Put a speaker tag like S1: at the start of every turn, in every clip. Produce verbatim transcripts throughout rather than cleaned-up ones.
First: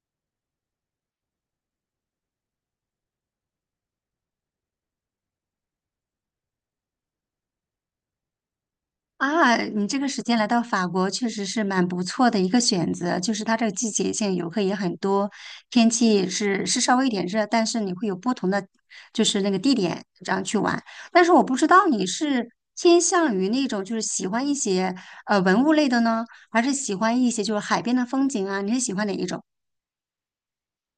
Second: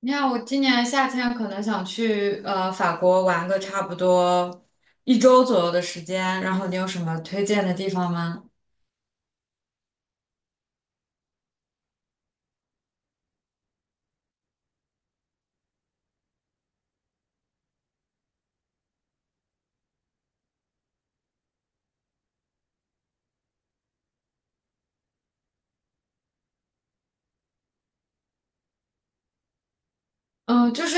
S1: 你看，我今年夏天可能想去呃法国玩个差不多一周左右的时间，然后你有什么推荐的地方吗？
S2: 啊，你这个时间来到法国确实是蛮不错的一个选择，就是它这个季节性游客也很多，天气是是稍微有点热，但是你会有不同的就是那个地点这样去玩。但是我不知道你是偏向于那种就是喜欢一些呃文物类的呢，还是喜欢一些就是海边的风景啊？你是喜欢哪一种？
S1: 嗯，就是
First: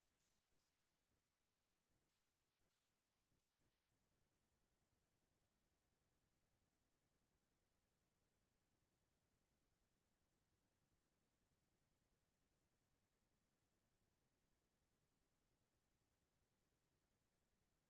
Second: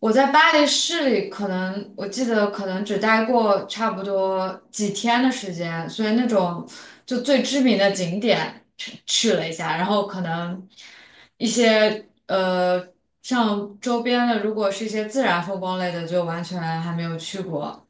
S1: 我在巴黎市里，可能我记得可能只待过差不多几天的时间，所以那种就最知名的景点去去了一下，然后可能一些呃像周边的，如果是一些自然风光类的，就完全还没有去过。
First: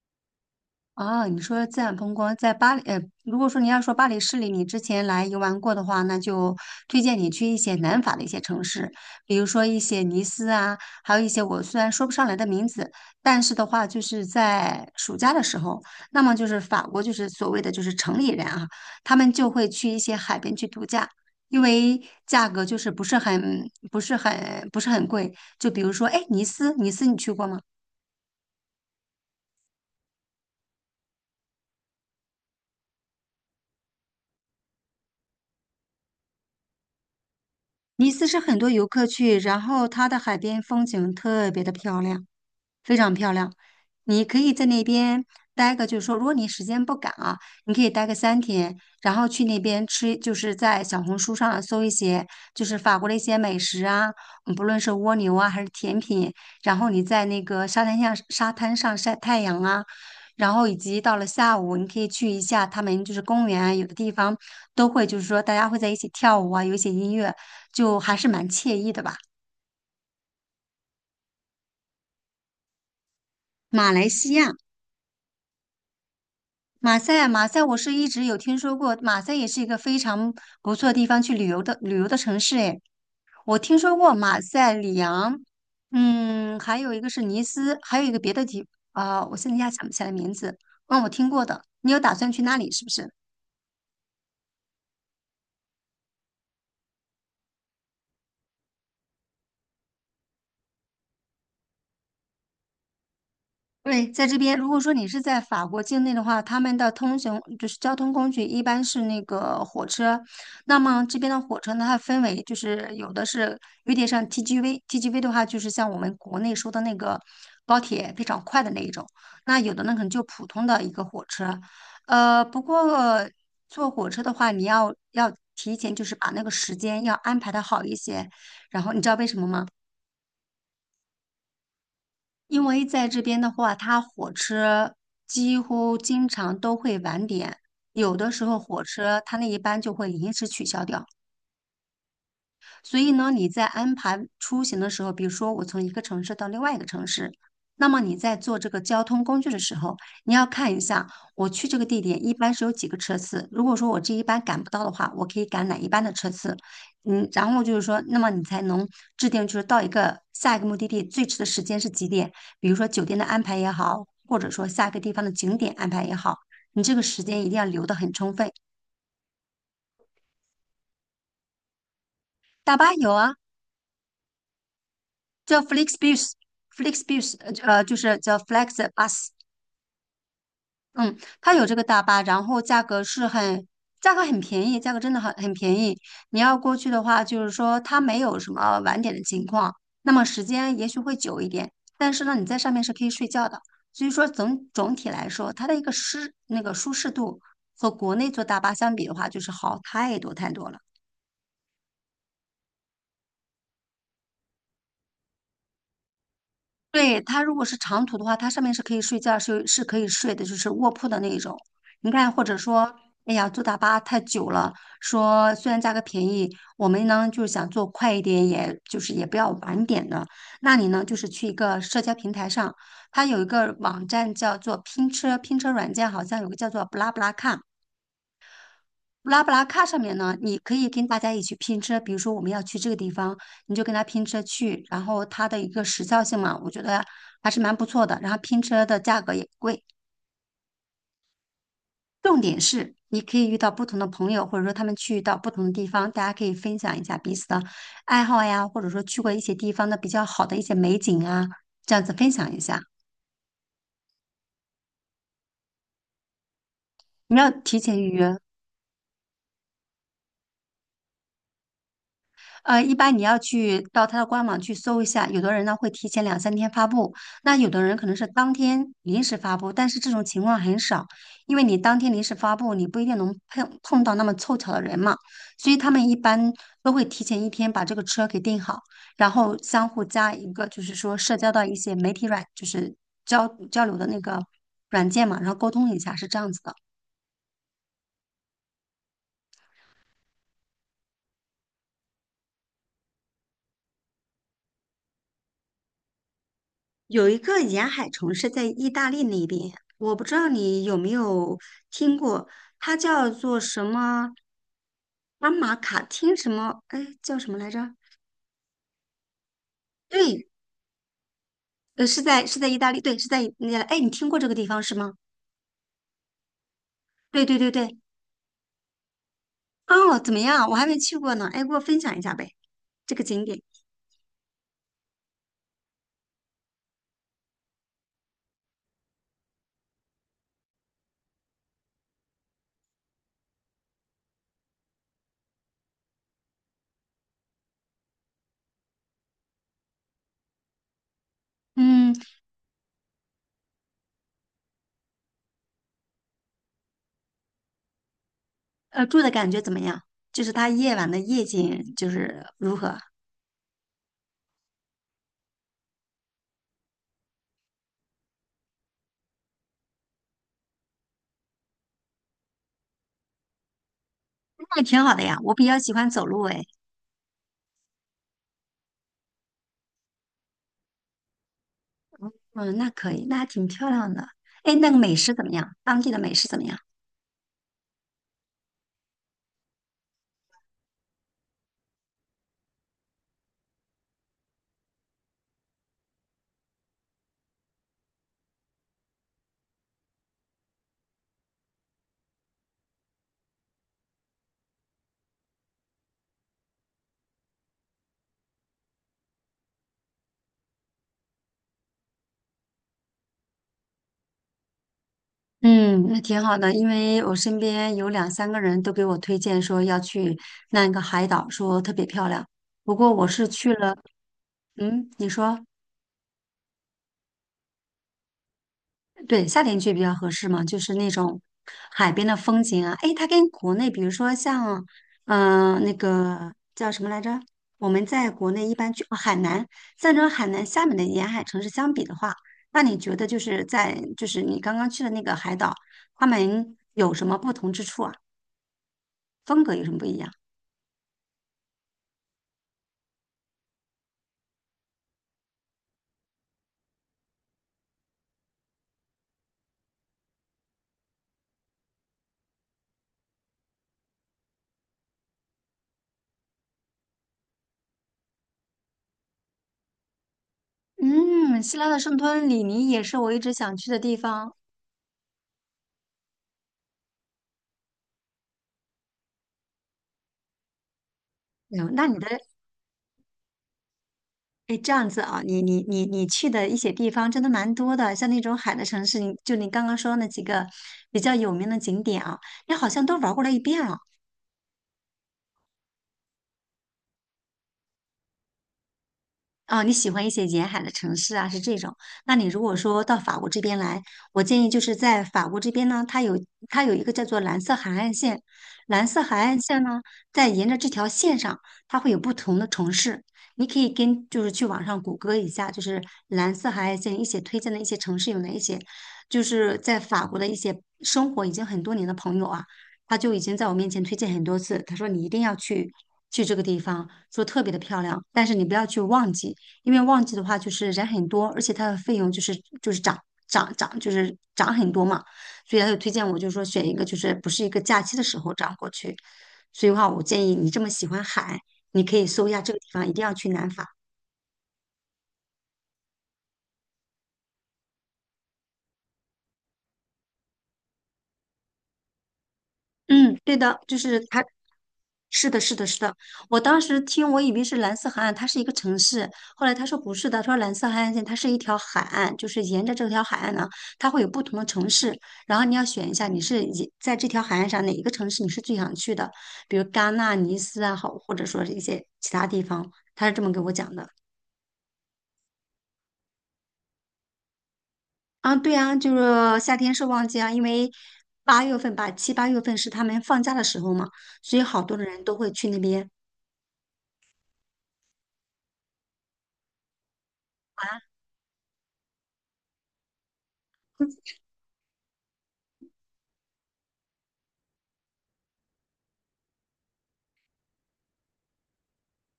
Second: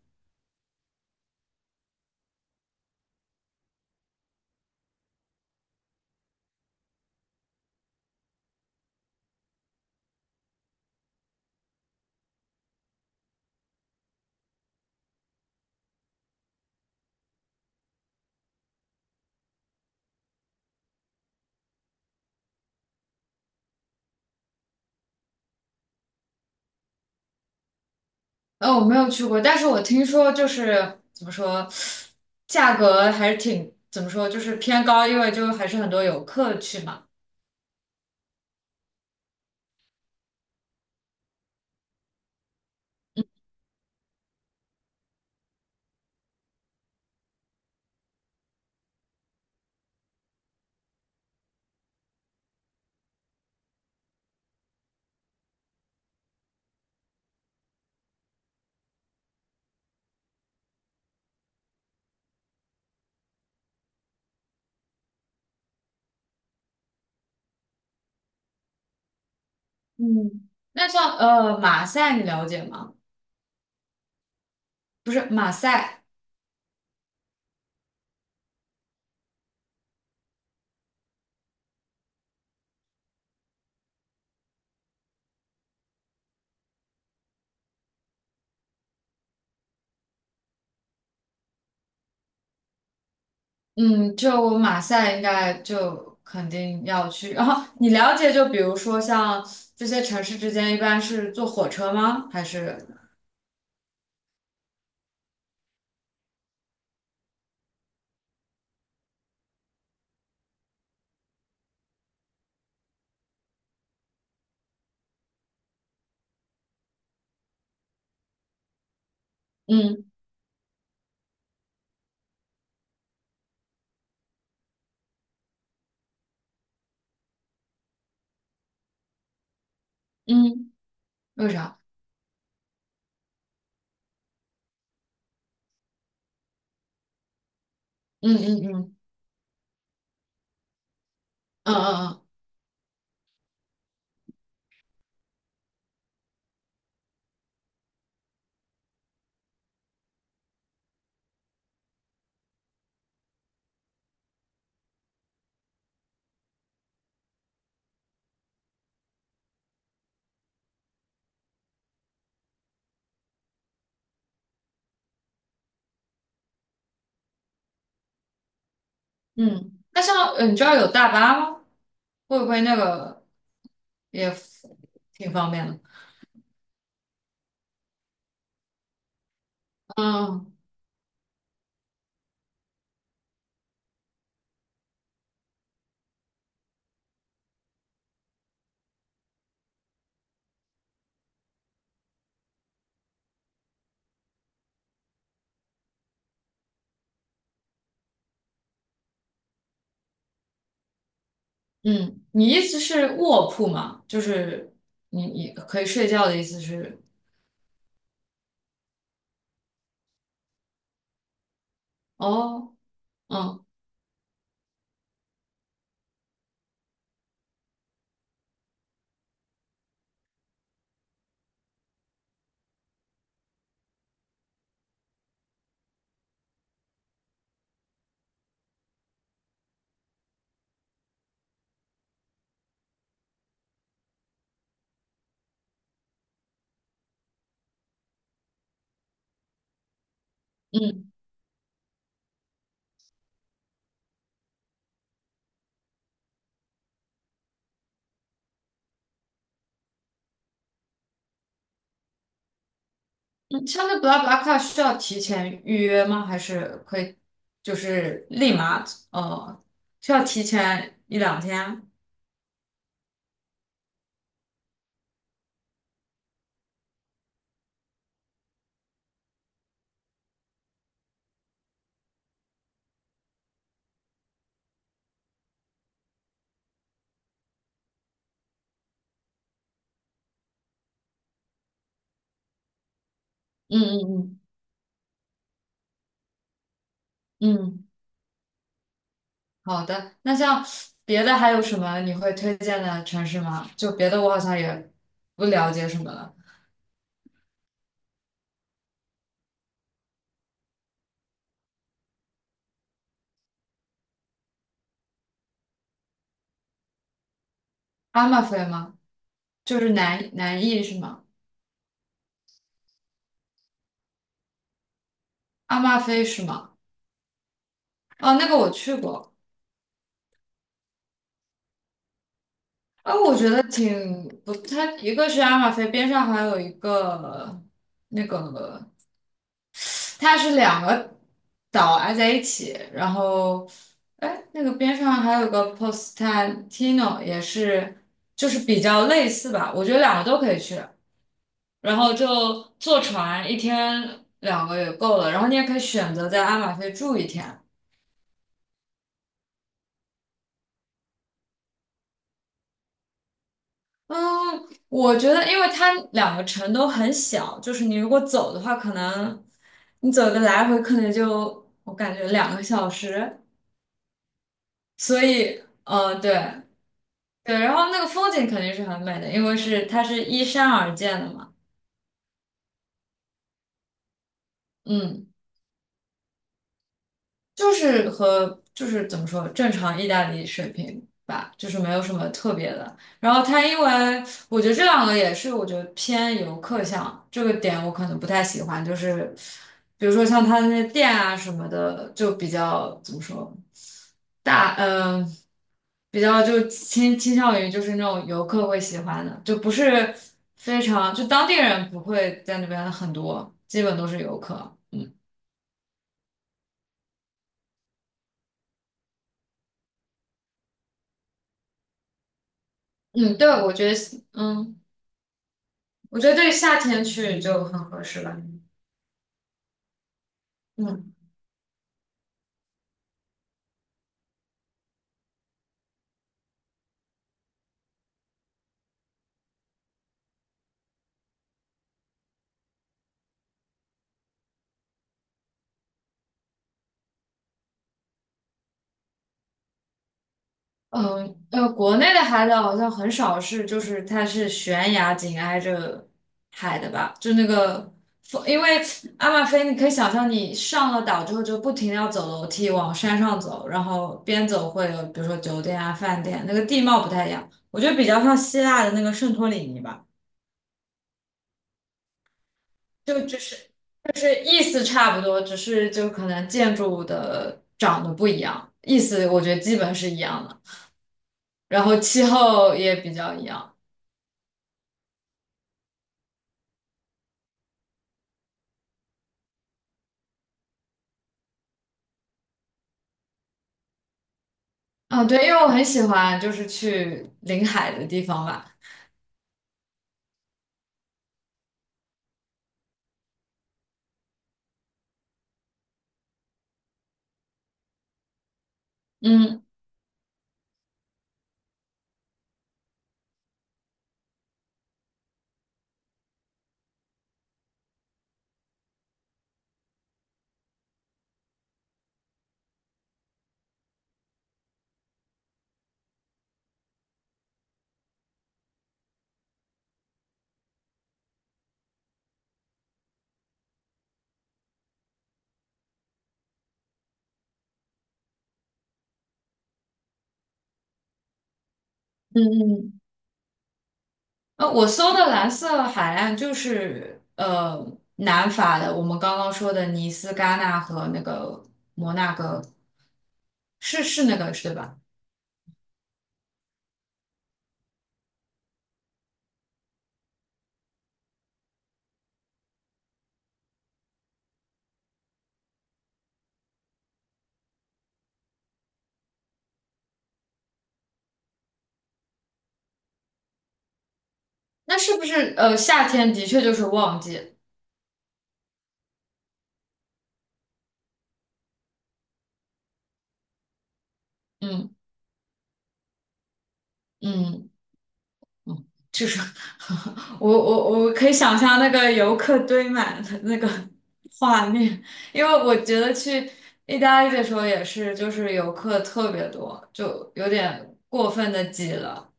S2: 啊，你说自然风光在巴黎，呃，如果说你要说巴黎市里你之前来游玩过的话，那就推荐你去一些南法的一些城市，比如说一些尼斯啊，还有一些我虽然说不上来的名字，但是的话就是在暑假的时候，那么就是法国就是所谓的就是城里人啊，他们就会去一些海边去度假，因为价格就是不是很不是很不是很贵，就比如说哎，尼斯，尼斯你去过吗？
S1: 呃，我没有去过，但是我听说就是怎么说，价格还是挺怎么说，就是偏高，因为就还是很多游客去嘛。
S2: 尼斯是很多游客去，然后它的海边风景特别的漂亮。非常漂亮。你可以在那边待个，就是说，如果你时间不赶啊，你可以待个三天，然后去那边吃，就是在小红书上搜一些，就是法国的一些美食啊，嗯不论是蜗牛啊还是甜品，然后你在那个沙滩上沙滩上晒太阳啊，然后以及到了下午，你可以去一下他们就是公园啊，有的地方都会就是说大家会在一起跳舞啊，有一些音乐，就还是蛮惬意的吧。
S1: 嗯，那像呃马赛你了解吗？
S2: 马来西亚。
S1: 不是马赛。
S2: 马赛啊马赛，我是一直有听说过，马赛也是一个非常不错的地方去旅游的旅游的城市。诶，我听说过马赛、里昂，嗯，还有一个是尼斯，还有一个别的地啊、我现在一下想不起来名字。嗯，我听过的。你有打算去那里是不是？
S1: 嗯，就马赛应该就肯定要去。然后你了解，就比如说像这些城市之间一般是坐火车吗？还是
S2: 对，在这边，如果说你是在法国境内的话，他们的通行就是交通工具一般是那个火车。那么这边的火车呢，它分为就是有的是有点像 T G V，T G V 的话就是像我们国内说的那个高铁非常快的那一种。那有的呢可
S1: 嗯
S2: 能就普通的一个火车。呃，不过坐火车的话，你要要提前就是把那个时间要安排的好一些。然后你知道为什么吗？
S1: 嗯，为啥？
S2: 因为在这边的话，它火车几乎经常都会晚点，有的
S1: 嗯
S2: 时候
S1: 嗯
S2: 火
S1: 嗯。
S2: 车它那一班就会临时取消掉。
S1: 嗯嗯嗯。
S2: 所以呢，你在安排出行的时候，比如说我从一个城市到另外一个城市，那么你在做这个交通工具的时候，你要看一下我去这个地点一般是有几个车次。如果说我这一班赶不到的话，我可以赶哪一班的车次？嗯，然后就是说，那么你才能制定就是到一个下一个目的地最迟的时间是几点？比如说酒店的安排也好，或者说下一个地方的景点安排也好，你这个时间一定要留得很充分。
S1: 嗯，那像呃你知道有大巴吗？会不会那
S2: 大巴有
S1: 个
S2: 啊。
S1: 也挺方
S2: 叫
S1: 便
S2: f l
S1: 的？
S2: e x b u s f l e x b u s 呃，就是叫 Flexbus，
S1: 嗯。
S2: 嗯，它有这个大巴，然后价格是很，价格很便宜，价格真的很很便宜。你要过去的话，就是说它没有什么晚点的情况，那么时间也许会久一点，但是呢，你在上面是可以睡觉的。所以说总总体来说，它的一个适那个舒适度和国内坐大巴相比的话，就是好太多太多了。
S1: 嗯，你意思是卧铺吗？就是你你可以睡觉的意思是？
S2: 对，它如果是长途的话，它上面是可以睡觉，是是可以睡的，就是卧铺的那一种。你看，或者
S1: 哦。
S2: 说，哎呀，坐
S1: 嗯
S2: 大巴太久了，说虽然价格便宜，我们呢就是想坐快一点，也就是也不要晚点的。那你呢，就是去一个社交平台上，它有一个网站叫做拼车，拼车软件好像有个叫做布拉布拉看。布拉布拉卡上面呢，你可以跟大家一起拼车，比如说我们要去这个地方，你就跟他拼车去，然后它的一个时效性嘛，我觉得还是蛮不错的。然后拼车的价格也不贵，
S1: 嗯
S2: 重点是你可以遇到不同的朋友，或者说他们去到不同的地方，大家可以分享一下彼此的爱好呀，或者说去过一些地方的比较好的一些美景啊，这样子分享一下。
S1: 嗯。像那 BlaBlaCar 需要提前预约吗？还是可以
S2: 你要
S1: 就
S2: 提前预
S1: 是
S2: 约。
S1: 立马？哦，需要提前一两天？
S2: 呃，一般你要去到他的官网去搜一下，有的人呢会提前两三天发布，那有的人可能是当天临时发布，但是这种情况很少，因为你当天临时发布，你不一定能碰碰到那么凑巧的人嘛，所以他们一般都会提前一天把这个车给订好，然后相互加一个就是说社交到一些媒体软，就是交
S1: 嗯
S2: 交流的那个
S1: 嗯
S2: 软件嘛，然后沟通一下，是这样子的。
S1: 嗯嗯。好的，那像别的还有什么你会推荐的城市吗？就别的我好像也不了解什么了。
S2: 有一个沿海城市在意大利那边，我不知道你有没有听过，它叫做什么阿马卡汀什么？哎，叫什么来着？
S1: 阿马菲吗？就是南
S2: 对，
S1: 南艺是吗？
S2: 呃，是在是在意大利，对，是在意那哎，你听过这个地方是吗？
S1: 阿马菲是吗？
S2: 对对对对，
S1: 哦，那个我去过。
S2: 哦，怎么样？我还没去过呢，哎，给我分享一下呗，这
S1: 啊，
S2: 个
S1: 我
S2: 景
S1: 觉
S2: 点。
S1: 得挺不，它一个是阿马菲边上还有一个那个，它是两个岛挨在一起，然后哎，那个边上还有个 Postantino 也是，就是比较类似吧，我觉得两个都可以去。然
S2: 嗯，
S1: 后就坐船一天两个也够了，然后你也可以选择在阿马菲住一天。
S2: 呃，住的感觉怎么样？就是它夜晚的夜景就是如何？
S1: 嗯，我觉得因为它两个城都很小，就是你如果走的话，可能你走个来回可能就我感觉两个小时，
S2: 那也挺好的
S1: 所
S2: 呀，我
S1: 以
S2: 比较喜欢
S1: 嗯，
S2: 走
S1: 对
S2: 路哎。
S1: 对，然后那个风景肯定是很美的，因为是它是依山而建的嘛。
S2: 嗯，那可以，那还挺漂亮的。哎，那个美
S1: 嗯。
S2: 食怎么样？当地的美食怎么样？
S1: 就是和就是怎么说正常意大利水平吧，就是没有什么特别的。然后它因为我觉得这两个也是我觉得偏游客向这个点，我可能不太喜欢。就是比如说像它那些店啊什么的，就比较怎么说大嗯、呃比较就倾倾向于就是那种游客会喜欢的，就不是非常就当地人不会在那边很多，基本都是游客。嗯。
S2: 嗯。那挺好的，因为我身边有两三个人都给我推荐说要去那个海岛，说特别漂亮。不过我
S1: 嗯，
S2: 是
S1: 对，
S2: 去
S1: 我觉得
S2: 了，
S1: 嗯。
S2: 嗯，你说。
S1: 我觉得对夏天去就很合适了。嗯。
S2: 对，夏天去比较合适嘛，就是那种海边的风景啊。诶，它跟国内，比如说像，嗯、那个叫什么来着？我们在国内一般去哦海南，像这种海南、厦门的沿海城市相比的话，那你觉得就是在就是你刚刚去的那个海岛，他们有什么不同之处啊？风格有什么不一样？
S1: 嗯呃，国内的海岛好像很少是，就是它是悬崖紧挨着海的吧？就那个风，因为阿马菲，你可以想象你上了岛之后就不停的要走楼梯往山上走，然后边走会有比如说酒店啊、饭店，那个地貌不太一样。我觉得比较像希腊的那个圣托里尼吧，
S2: 嗯，希腊的圣托里尼也是
S1: 就
S2: 我一
S1: 就
S2: 直
S1: 是
S2: 想去的地
S1: 就是
S2: 方。
S1: 意思差不多，只是就可能建筑的长得不一样，意思我觉得基本是一样的。
S2: 哎
S1: 然
S2: 呦
S1: 后
S2: 那你
S1: 气
S2: 的
S1: 候也比较一样。
S2: 哎，这样子啊，你你你你去的一些地方真的蛮多的，像那种海的城市，你就你刚刚说那几个比较有名的景点啊，你好像都玩过了一遍了。
S1: 啊，对，因为我很喜欢就是去临海的地方吧。
S2: 啊，你喜欢一些沿海的城市啊，是这种。那你如果说到法国这边来，我建议就是在法国这边呢，它有它有一个叫做蓝色海岸线，蓝色海岸
S1: 嗯
S2: 线呢，在沿着这条线上，它会有不同的城市。你可以跟就是去网上谷歌一下，就是蓝色海岸线一些推荐的一些城市有哪一些，就是在法国的一些生活已经很多年的朋友啊，他就已经在我面前推荐很多次，他说你一定要去去这个地方，说特别的漂亮，但是你不要去忘记。因为旺季的话就是人很多，而且它的费用就是就是涨涨涨，就是涨很多嘛，所以他就推荐我就是说选一个就是不是一个假期的时候这样过去。所以的话，我建议你这么喜欢海，你可以
S1: 嗯
S2: 搜一下这个地
S1: 嗯。
S2: 方，一定要去南法。
S1: 呃，我搜的蓝色海岸就是呃南法的，我们刚刚说的尼斯、戛纳和那个摩纳哥，
S2: 嗯，对的，就
S1: 是
S2: 是
S1: 是那
S2: 他，
S1: 个是对吧？
S2: 是的，是的，是的。我当时听，我以为是蓝色海岸，它是一个城市。后来他说不是的，他说蓝色海岸线它是一条海岸，就是沿着这条海岸呢，它会有不同的城市。然后你要选一下，你是以在这条海岸上哪一个城市你是最想去的，比如戛纳、尼斯啊，好，或者说是一些其他地方。他是这么给我讲的。
S1: 那是不是呃夏天的确就是旺季？
S2: 啊，对啊，就是夏天是旺季啊，因为八月份吧，七八月份是他们放假的时候嘛，所以好
S1: 嗯
S2: 多的人都会去那边。
S1: 嗯。嗯，就是 我我
S2: 啊。
S1: 我可以想象那个游客堆满的那个画面，因为我觉得去意大利的时候也是，就是游客特别多，就有点过分的挤了，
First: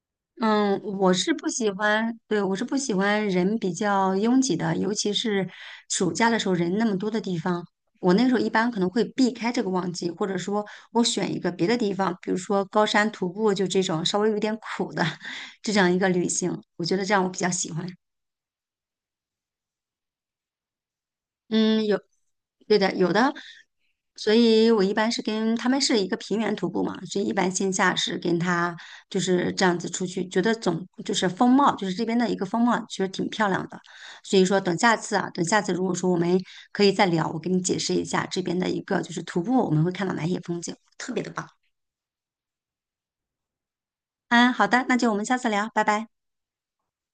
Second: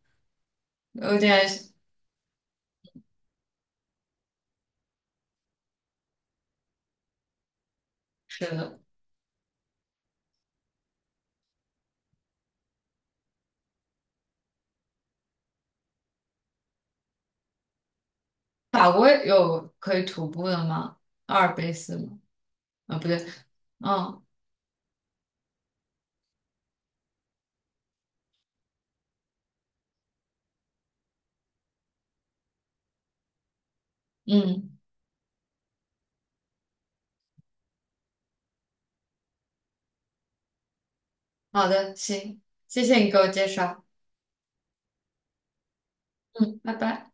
S2: 嗯，我
S1: 有
S2: 是
S1: 点
S2: 不喜欢，对，我是不喜欢人比较拥挤的，尤其是暑假的时候人那么多的地方。我那时候
S1: 是
S2: 一般可
S1: 的。
S2: 能会避开这个旺季，或者说我选一个别的地方，比如说高山徒步，就这种稍微有点苦的 这样一个旅行，我觉得这样我比较喜欢。
S1: 法国有可以徒步的吗？阿尔卑
S2: 嗯，
S1: 斯
S2: 有，
S1: 吗？
S2: 对的，
S1: 啊，不
S2: 有
S1: 对。
S2: 的，
S1: 嗯
S2: 所以我一般是跟他们是一个平原徒步嘛，所以一般线下是跟他就是这样子出去，觉得总就是风貌，就是这边的一个风貌，其实挺漂亮的。所以说，等
S1: 嗯，
S2: 下次啊，等下次如果说我们可以再聊，我给你解释一下这边的一个就是徒步我们会看到哪些风景，特别的棒。
S1: 好的，行，谢谢你给我介绍。
S2: 嗯，好的，那就我们下次聊，拜拜。
S1: 嗯，拜拜。